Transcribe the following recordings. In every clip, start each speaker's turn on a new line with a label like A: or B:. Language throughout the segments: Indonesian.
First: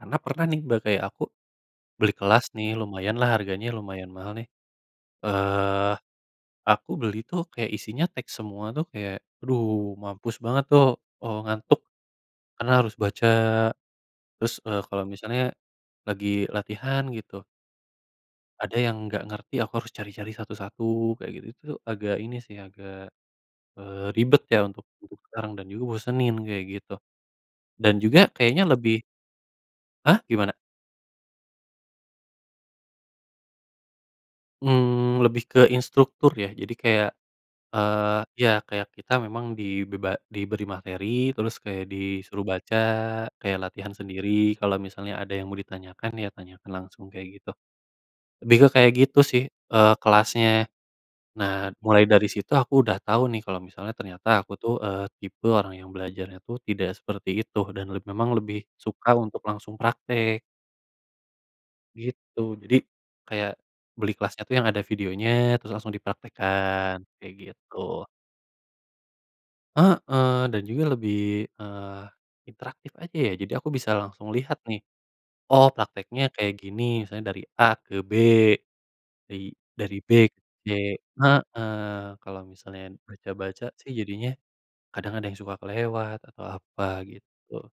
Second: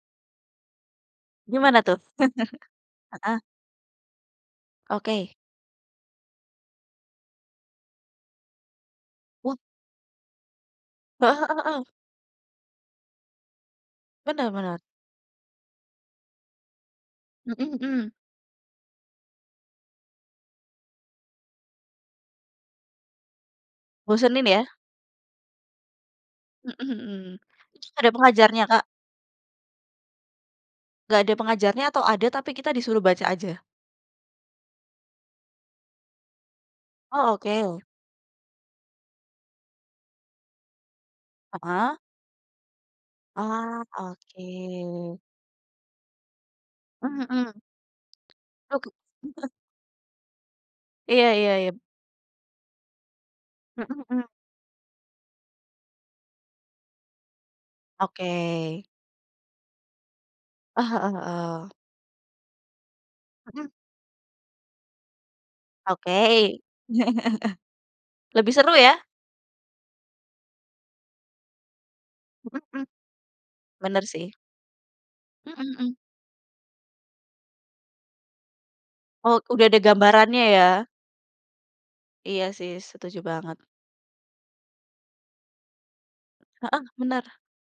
A: Karena pernah nih Mbak kayak aku,
B: Gimana tuh?
A: beli kelas nih lumayan lah
B: Heeh.
A: harganya, lumayan mahal nih,
B: Oke.
A: eee, aku beli tuh kayak isinya teks semua tuh kayak,
B: Wah.
A: aduh mampus banget tuh,
B: Heeh
A: eee,
B: heeh
A: ngantuk,
B: heeh.
A: karena harus baca,
B: Benar
A: terus,
B: benar.
A: eee, kalau misalnya lagi latihan gitu
B: Mhm mhm.
A: ada yang nggak ngerti, aku harus cari-cari satu-satu kayak gitu-gitu, agak ini sih, agak, eee, ribet
B: Bosenin ya.
A: ya untuk mendukung sekarang dan juga bosenin kayak gitu.
B: Mhm-mhm.
A: Dan
B: Ada
A: juga kayaknya
B: pengajarnya Kak?
A: lebih Hah gimana?
B: Nggak ada pengajarnya atau ada tapi kita disuruh baca aja?
A: Mmm, lebih ke instruktur ya, jadi kayak,
B: Oh oke.
A: eee iya, kayak kita memang dibeba diberi materi, terus kayak
B: Heeh.
A: disuruh baca, kayak
B: Oh
A: latihan sendiri. Kalau misalnya
B: oke.
A: ada yang mau ditanyakan, ya tanyakan langsung
B: Mmm
A: kayak gitu.
B: mhm.
A: Lebih ke
B: Ok
A: kayak gitu sih, eee, kelasnya.
B: Iya iya
A: Nah,
B: iya.
A: mulai dari situ aku udah tahu nih kalau
B: Mhm
A: misalnya
B: mhm.
A: ternyata aku tuh, eee, tipe orang yang belajarnya tuh tidak seperti itu. Dan le
B: Oke.
A: memang lebih suka untuk langsung praktek.
B: Eh heeh heeh.
A: Gitu, jadi, kayak
B: Mhm.
A: beli kelasnya tuh yang ada videonya, terus langsung
B: Oke.
A: dipraktekkan, kayak gitu.
B: Lebih seru ya?
A: Heeh, dan juga lebih, eee,
B: Mhm.
A: interaktif aja ya, jadi aku bisa
B: Benar
A: langsung
B: sih.
A: lihat nih.
B: Mhm
A: Oh
B: mhm.
A: prakteknya kayak gini, misalnya dari A ke B.
B: Oh
A: I
B: udah ada
A: dari B ke
B: gambarannya
A: C
B: ya.
A: heeh, kalau
B: Iya sih
A: misalnya
B: setuju banget.
A: baca-baca sih jadinya, kadang ada yang suka kelewat, atau
B: Heeh
A: apa,
B: benar,
A: gitu.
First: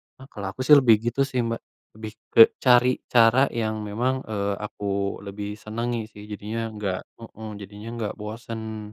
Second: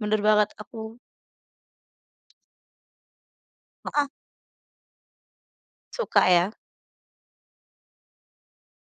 B: benar
A: Nah kalau
B: banget
A: aku sih lebih
B: aku
A: gitu sih Mbak, lebih ke cari cara yang
B: Heeh.
A: memang, eee, aku lebih senangi sih
B: Suka ya?
A: jadinya nggak heeh, jadinya nggak bosen.